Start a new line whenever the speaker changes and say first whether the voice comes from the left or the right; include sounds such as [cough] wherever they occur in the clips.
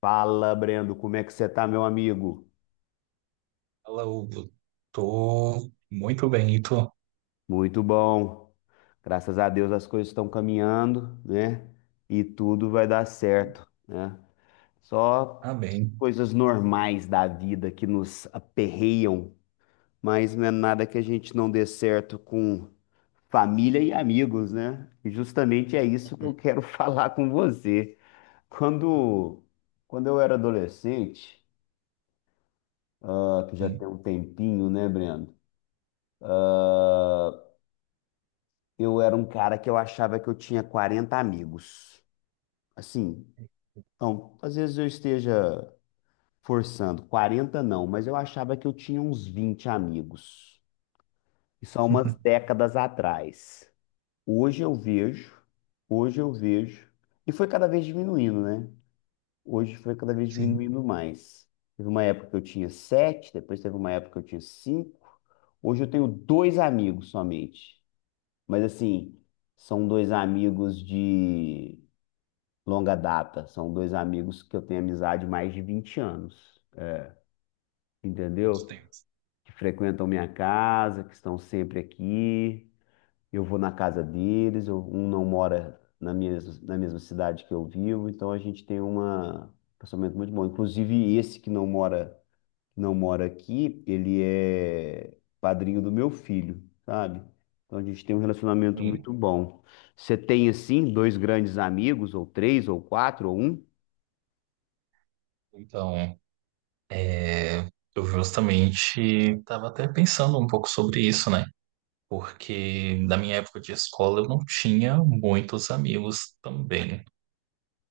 left: Fala, Brendo, como é que você tá, meu amigo?
right: Fala, Hugo. Tô muito bem, e tu?
left: Muito bom. Graças a Deus as coisas estão caminhando, né? E tudo vai dar certo, né? Só
right: Ah, bem.
left: coisas normais da vida que nos aperreiam, mas não é nada que a gente não dê certo com família e amigos, né? E justamente é isso que eu quero [laughs] falar com você. Quando, quando eu era adolescente, ah, que já tem
right: Sim,
left: um tempinho, né, Brendo? Eu era um cara que eu achava que eu tinha 40 amigos. Assim, então, às vezes eu esteja forçando, 40 não, mas eu achava que eu tinha uns 20 amigos. Isso há umas
right: [laughs]
left: décadas atrás. Hoje eu vejo, hoje eu vejo, e foi cada vez diminuindo, né? Hoje foi cada vez
right: sim.
left: diminuindo mais. Teve uma época que eu tinha sete, depois teve uma época que eu tinha cinco. Hoje eu tenho dois amigos somente. Mas assim, são dois amigos de longa data. São dois amigos que eu tenho amizade há mais de 20 anos,
right: Muitos
left: entendeu?
right: tempos.
left: Que frequentam minha casa, que estão sempre aqui. Eu vou na casa deles, um não mora na mesma cidade que eu vivo, então a gente tem um relacionamento muito bom. Inclusive, esse que não mora aqui, ele é padrinho do meu filho, sabe? Então a gente tem um relacionamento
right: Sim.
left: muito bom. Você tem, assim, dois grandes amigos, ou três, ou quatro, ou um?
right: Então, é, eu justamente estava até pensando um pouco sobre isso, né? Porque na minha época de escola eu não tinha muitos amigos também.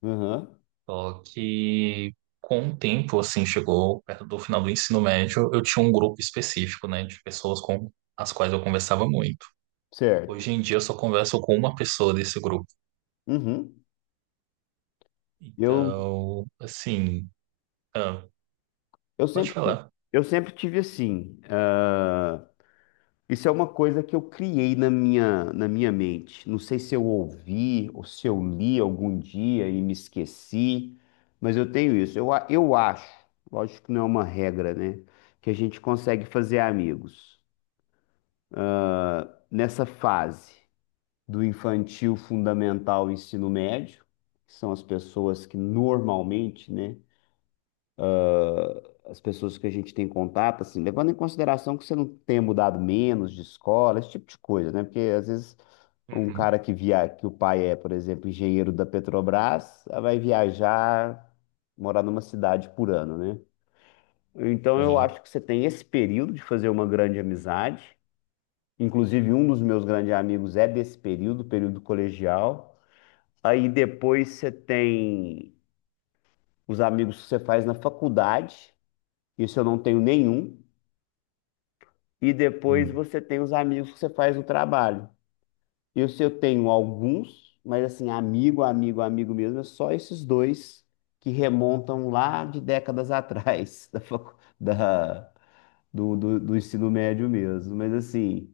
left: Aham.
right: Só que com o tempo, assim, chegou perto do final do ensino médio, eu tinha um grupo específico, né, de pessoas com as quais eu conversava muito.
left: Certo.
right: Hoje em dia eu só converso com uma pessoa desse grupo.
left: Uhum. Eu,
right: Então, assim, ah,
left: eu
right: pode
left: sempre,
right: falar.
left: eu sempre tive assim. Ah, isso é uma coisa que eu criei na minha mente. Não sei se eu ouvi ou se eu li algum dia e me esqueci, mas eu tenho isso. Eu acho, lógico que não é uma regra, né? Que a gente consegue fazer amigos. Ah, nessa fase do infantil, fundamental, ensino médio, que são as pessoas que normalmente, né, as pessoas que a gente tem contato, assim, levando em consideração que você não tenha mudado menos de escola, esse tipo de coisa, né? Porque às vezes um
right: Uhum,
left: cara que via, que o pai é, por exemplo, engenheiro da Petrobras, ah, vai viajar, morar numa cidade por ano, né? Então eu
right: tem,
left: acho que você tem esse período de fazer uma grande amizade. Inclusive, um dos meus grandes amigos é desse período, período colegial. Aí depois você tem os amigos que você faz na faculdade. Isso eu não tenho nenhum. E depois
right: hum,
left: você tem os amigos que você faz o trabalho. Eu, se eu tenho alguns, mas assim, amigo, amigo, amigo mesmo, é só esses dois que remontam lá de décadas atrás [laughs] da, facu- da- do, do, do ensino médio mesmo. Mas assim,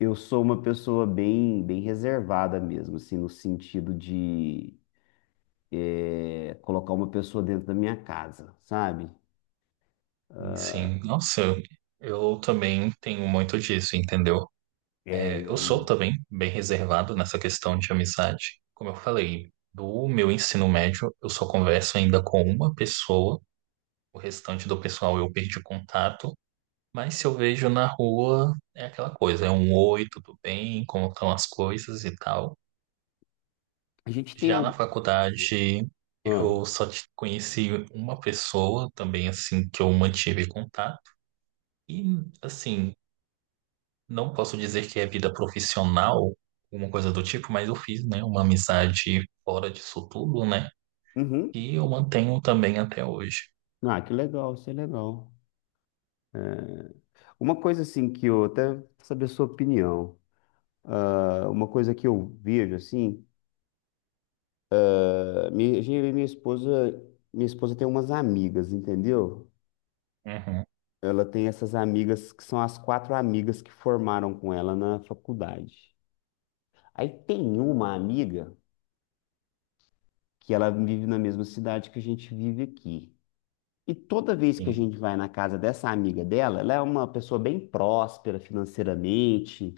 left: eu sou uma pessoa bem, bem reservada mesmo, assim, no sentido de colocar uma pessoa dentro da minha casa, sabe?
right: tem sim. Nossa, eu também tenho muito disso, entendeu?
left: É,
right: É, eu sou
left: eu...
right: também bem reservado nessa questão de amizade. Como eu falei, do meu ensino médio, eu só converso ainda com uma pessoa. O restante do pessoal eu perdi contato. Mas se eu vejo na rua, é aquela coisa, é um oi, tudo bem, como estão as coisas e tal.
left: A gente tem
right: Já
left: algum...
right: na faculdade,
left: Ah,
right: conheci uma pessoa também, assim, que eu mantive contato. E, assim, não posso dizer que é vida profissional, alguma coisa do tipo, mas eu fiz, né, uma amizade fora disso tudo, né?
left: uhum.
right: E eu mantenho também até hoje.
left: Ah, que legal, isso é legal. Uma coisa assim que eu até saber a sua opinião. Ah, uma coisa que eu vejo assim, eu e minha esposa tem umas amigas, entendeu?
right: Uhum,
left: Ela tem essas amigas que são as quatro amigas que formaram com ela na faculdade. Aí tem uma amiga que ela vive na mesma cidade que a gente vive aqui. E toda vez que a
right: sim.
left: gente vai na casa dessa amiga dela, ela é uma pessoa bem próspera financeiramente.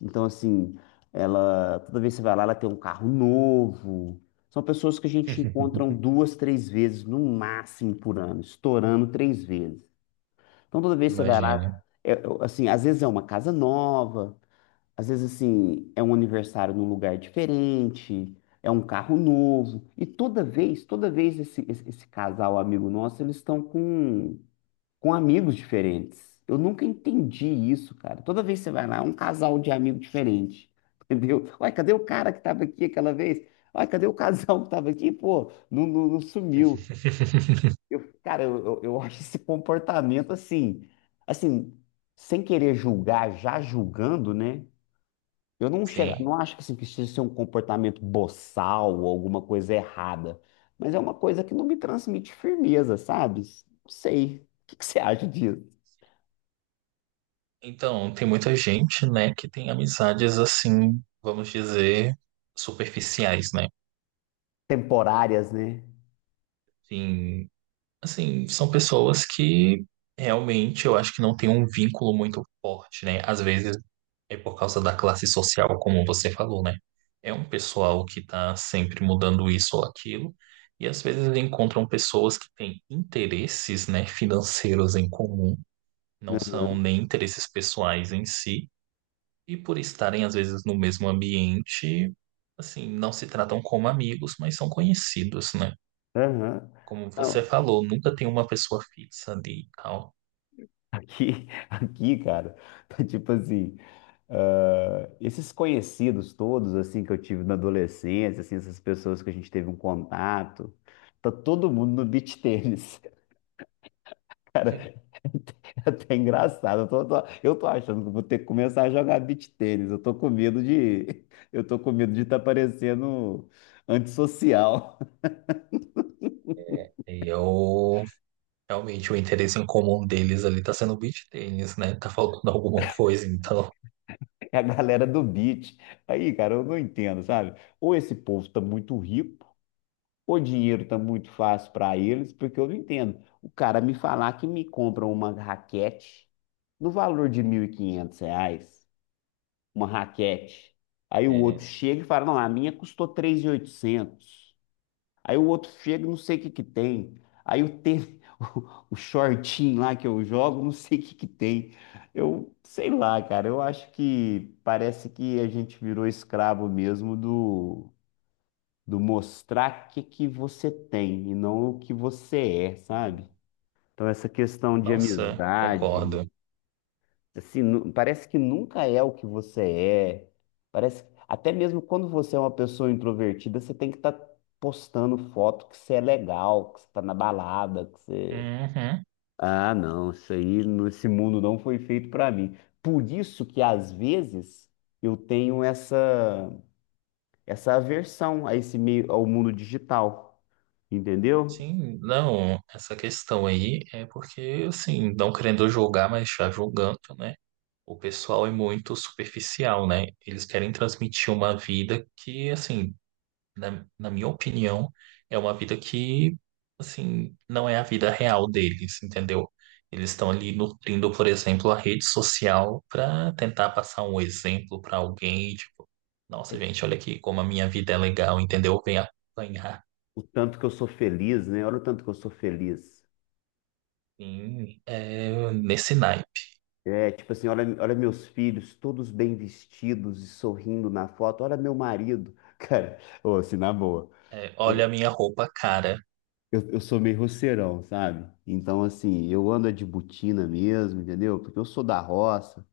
left: Então, assim, ela, toda vez que você vai lá, ela tem um carro novo. São pessoas que a gente encontra
right: [laughs]
left: duas, três vezes no máximo por ano, estourando três vezes. Então, toda vez que você vai
right: Imagina.
left: lá, assim, às vezes é uma casa nova, às vezes, assim, é um aniversário num lugar diferente, é um carro novo. E toda vez esse casal amigo nosso, eles estão com amigos diferentes. Eu nunca entendi isso, cara. Toda vez que você vai lá, é um casal de amigo diferente. [laughs] Entendeu? Ué, cadê o cara que estava aqui aquela vez? Ué, cadê o casal que estava aqui? Pô, não, não, não sumiu.
right: [laughs]
left: Eu, cara, eu acho esse comportamento assim, assim, sem querer julgar, já julgando, né? Eu não chego,
right: Sim.
left: não acho que assim, precisa ser um comportamento boçal ou alguma coisa errada, mas é uma coisa que não me transmite firmeza, sabe? Não sei. O que que você acha disso?
right: Então, tem muita gente, né, que tem amizades assim, vamos dizer, superficiais, né?
left: Temporárias, né?
right: Sim. Assim, são pessoas que realmente eu acho que não tem um vínculo muito forte, né? Às vezes é por causa da classe social, como você falou, né? É um pessoal que tá sempre mudando isso ou aquilo, e às vezes encontram pessoas que têm interesses, né, financeiros em comum, não são
left: Aham,
right: nem interesses pessoais em si, e por estarem às vezes no mesmo ambiente, assim, não se tratam como amigos, mas são conhecidos, né?
left: aham.
right: Como você
left: Não,
right: falou, nunca tem uma pessoa fixa ali e tal.
left: [laughs] aqui, cara, tá tipo assim, esses conhecidos todos, assim, que eu tive na adolescência, assim, essas pessoas que a gente teve um contato, tá todo mundo no beach tênis. [laughs] Cara,
right: [laughs]
left: [laughs] é até engraçado. Eu tô achando que eu vou ter que começar a jogar beach tênis. Eu tô com medo de, [laughs] eu tô com medo de estar parecendo antissocial. [laughs]
right: E eu, realmente, o interesse em comum deles ali tá sendo o beach tênis, né? Tá faltando alguma coisa, então.
left: É a galera do beach. Aí, cara, eu não entendo, sabe? Ou esse povo tá muito rico, ou o dinheiro tá muito fácil para eles, porque eu não entendo. O cara me falar que me compra uma raquete no valor de R$ 1.500, uma raquete. Aí o outro
right: É,
left: chega e fala, não, a minha custou 3.800. Aí o outro chega, não sei o que que tem. Aí o tênis, [laughs] o shortinho lá que eu jogo, não sei o que que tem. Eu sei lá, cara, eu acho que parece que a gente virou escravo mesmo do mostrar o que que você tem e não o que você é, sabe?
right: e-
left: Então essa questão de
right: nossa,
left: amizade,
right: concordo.
left: assim, nu- parece que nunca é o que você é. Parece, até mesmo quando você é uma pessoa introvertida, você tem que estar postando foto que você é legal, que você tá na balada, que você...
right: Uhum.
left: Ah, não, isso aí, no- esse mundo não foi feito para mim. Por isso que às vezes eu tenho essa aversão a esse meio ao mundo digital, entendeu?
right: Sim, não, essa questão aí é porque, assim, não querendo julgar, mas já julgando, né? O pessoal é muito superficial, né? Eles querem transmitir uma vida que, assim, na minha opinião, é uma vida que, assim, não é a vida real deles, entendeu? Eles estão ali nutrindo, por exemplo, a rede social para tentar passar um exemplo para alguém, tipo, nossa,
left: É.
right: gente, olha aqui como a minha vida é legal, entendeu? Vem apanhar
left: O tanto que eu sou feliz, né? Olha o tanto que eu sou feliz.
right: sim, é, nesse naipe.
left: É, tipo assim, olha, olha meus filhos, todos bem vestidos e sorrindo na foto. Olha meu marido. [laughs] Cara, ô, assim, na boa.
right: É, olha a minha roupa cara.
left: Eu sou meio roceirão, sabe? Então, assim, eu ando é de botina mesmo, entendeu? Porque eu sou da roça,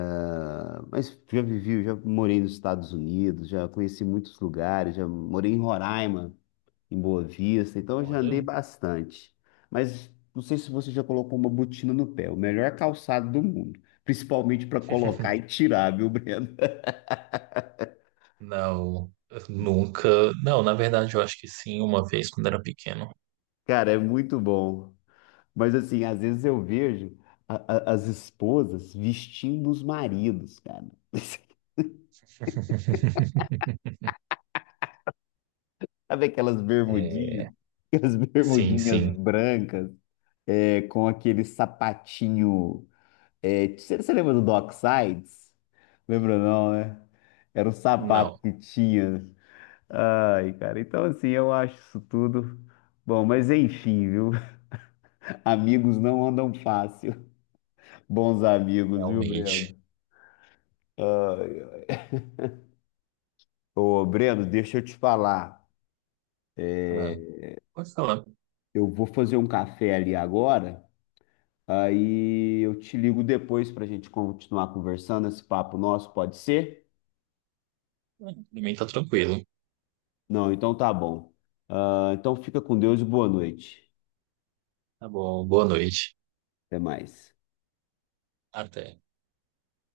left: ah, mas já vivi, já morei nos Estados Unidos, já conheci muitos lugares, já morei em Roraima, em Boa Vista, então eu já andei
right: Olha.
left: bastante. Mas não sei se você já colocou uma botina no pé, o melhor calçado do mundo, principalmente para colocar
right: [laughs]
left: e tirar, viu, Breno? [laughs]
right: Não, nunca. Não, na verdade, eu acho que sim, uma vez quando era pequeno.
left: Cara, é muito bom. Mas assim, às vezes eu vejo a- as esposas vestindo os maridos, cara. [laughs]
right: [laughs]
left: Sabe aquelas bermudinhas?
right: É,
left: Aquelas
right: sim,
left: bermudinhas
right: sim.
left: brancas, é, com aquele sapatinho. É, você lembra do Docksides? Lembra não, né? Era um sapato
right: Não,
left: que tinha. Ai, cara, então assim, eu acho isso tudo. Bom, mas enfim, viu? [laughs] Amigos não andam fácil. Bons amigos, viu,
right: realmente.
left: Breno? Ô, Breno, deixa eu te falar.
right: Ah, pode falar. Ah,
left: Eu vou fazer um café ali agora, aí eu te ligo depois pra gente continuar conversando esse papo nosso, pode ser?
right: pra mim tá tranquilo.
left: Não, então tá bom. Ah, então fica com Deus e boa noite.
right: Tá bom, boa noite.
left: Até mais.
right: Até.